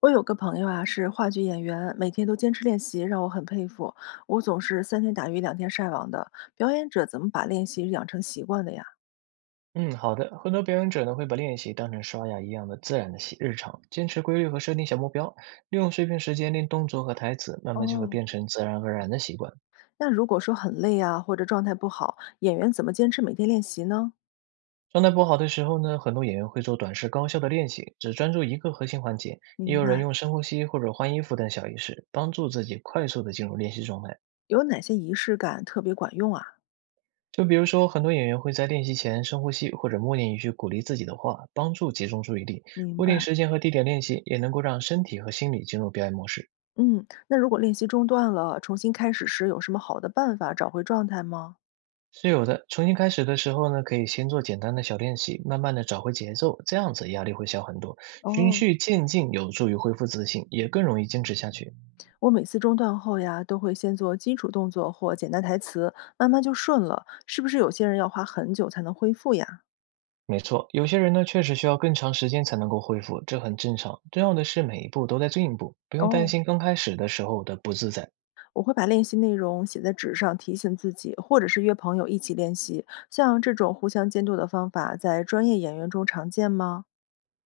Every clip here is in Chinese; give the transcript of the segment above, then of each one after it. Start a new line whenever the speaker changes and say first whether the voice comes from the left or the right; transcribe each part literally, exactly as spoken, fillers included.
left: 我有个朋友啊，是话剧演员，每天都坚持练习，让我很佩服。我总是三天打鱼两天晒网的。表演者怎么把练习养成习惯的呀？
right: 嗯，好的。很多表演者呢会把练习当成刷牙一样的自然的习日常，坚持规律和设定小目标，利用碎片时间练动作和台词，慢慢就会
left: 哦，
right: 变成自然而然的习惯。
left: 那如果说很累啊，或者状态不好，演员怎么坚持每天练习呢？
right: 状态不好的时候呢，很多演员会做短时高效的练习，只专注一个核心环节；也
left: 明
right: 有人
left: 白。
right: 用深呼吸或者换衣服等小仪式，帮助自己快速的进入练习状态。
left: 有哪些仪式感特别管用啊？
right: 就比如说，很多演员会在练习前深呼吸，或者默念一句鼓励自己的话，帮助集中注意力。
left: 明
right: 固
left: 白。
right: 定时间和地点练习，也能够让身体和心理进入表演模式。
left: 嗯，那如果练习中断了，重新开始时有什么好的办法找回状态吗？
right: 是有的，重新开始的时候呢，可以先做简单的小练习，慢慢的找回节奏，这样子压力会小很多。循
left: 哦。
right: 序渐进，有助于恢复自信，也更容易坚持下去。
left: 我每次中断后呀，都会先做基础动作或简单台词，慢慢就顺了。是不是有些人要花很久才能恢复呀？
right: 没错，有些人呢确实需要更长时间才能够恢复，这很正常。重要的是每一步都在进步，不用担
left: 哦，
right: 心刚开始的时候的不自在。
left: 我会把练习内容写在纸上，提醒自己，或者是约朋友一起练习。像这种互相监督的方法，在专业演员中常见吗？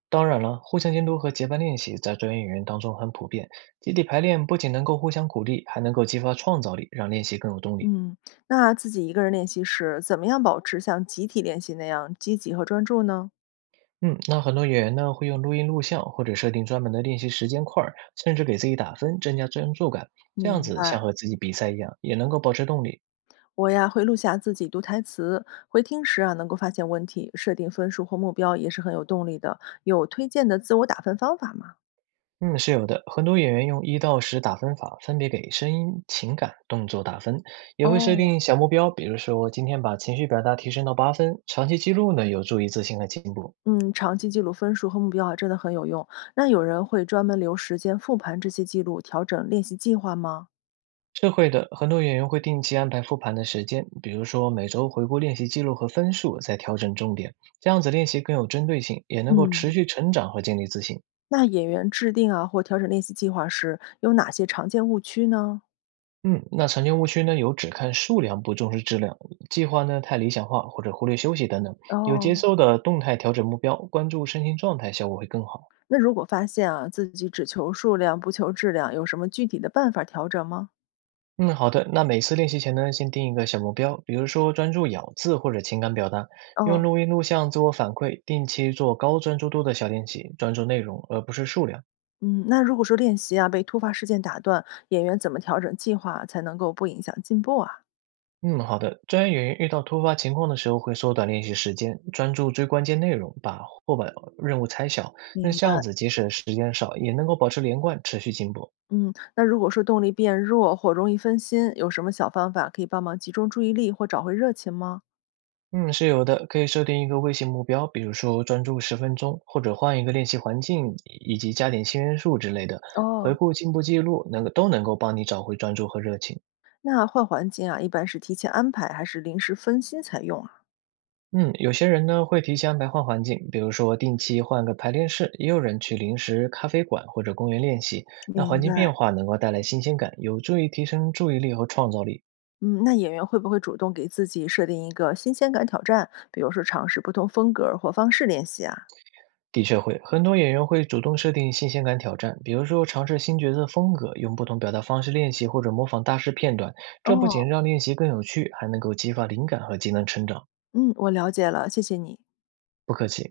right: 当然了，互相监督和结伴练习在专业演员当中很普遍。集体排练不仅能够互相鼓励，还能够激发创造力，让练习更有动力。
left: 嗯，那自己一个人练习时，怎么样保持像集体练习那样积极和专注呢？
right: 嗯，那很多演员呢会用录音录像，或者设定专门的练习时间块儿，甚至给自己打分，增加专注感。这样
left: 明
right: 子
left: 白。
right: 像和自己比赛一样，也能够保持动力。
left: 我呀会录下自己读台词，回听时啊能够发现问题，设定分数或目标也是很有动力的。有推荐的自我打分方法吗？
right: 嗯，是有的。很多演员用一到十打分法，分别给声音、情感、动作打分，也会设
left: 哦，
right: 定小目标，比如说今天把情绪表达提升到八分。长期记录呢，有助于自信和进步。
left: 嗯，长期记录分数和目标啊真的很有用。那有人会专门留时间复盘这些记录，调整练习计划吗？
right: 是会的，很多演员会定期安排复盘的时间，比如说每周回顾练习记录和分数，再调整重点。这样子练习更有针对性，也能够
left: 嗯，
right: 持续成长和建立自信。
left: 那演员制定啊或调整练习计划时有哪些常见误区呢？
right: 嗯，那常见误区呢，有只看数量不重视质量，计划呢太理想化或者忽略休息等等。有节
left: 哦，
right: 奏的动态调整目标，关注身心状态，效果会更好。
left: 那如果发现啊自己只求数量不求质量，有什么具体的办法调整吗？
right: 嗯，好的。那每次练习前呢，先定一个小目标，比如说专注咬字或者情感表达，用
left: 哦，
right: 录音录像自我反馈，定期做高专注度的小练习，专注内容而不是数量。
left: 嗯，那如果说练习啊被突发事件打断，演员怎么调整计划啊才能够不影响进步啊？
right: 嗯，好的。专业演员遇到突发情况的时候，会缩短练习时间，专注最关键内容，把或把任务拆小。那
left: 明
right: 这样
left: 白。
right: 子，即使时间少，也能够保持连贯，持续进步。
left: 嗯，那如果说动力变弱或容易分心，有什么小方法可以帮忙集中注意力或找回热情吗？
right: 嗯，是有的，可以设定一个微型目标，比如说专注十分钟，或者换一个练习环境，以及加点新元素之类的。
left: 哦，
right: 回顾进步记录，能够都能够帮你找回专注和热情。
left: 那换环境啊，一般是提前安排还是临时分心才用啊？
right: 嗯，有些人呢会提前安排换环境，比如说定期换个排练室，也有人去临时咖啡馆或者公园练习。那
left: 明
right: 环境
left: 白。
right: 变化能够带来新鲜感，有助于提升注意力和创造力。
left: 嗯，那演员会不会主动给自己设定一个新鲜感挑战，比如说尝试不同风格儿或方式练习啊？
right: 的确会，很多演员会主动设定新鲜感挑战，比如说尝试新角色风格，用不同表达方式练习或者模仿大师片段。这不
left: 哦，
right: 仅让练习更有趣，还能够激发灵感和技能成长。
left: 嗯，我了解了，谢谢你。
right: 不客气。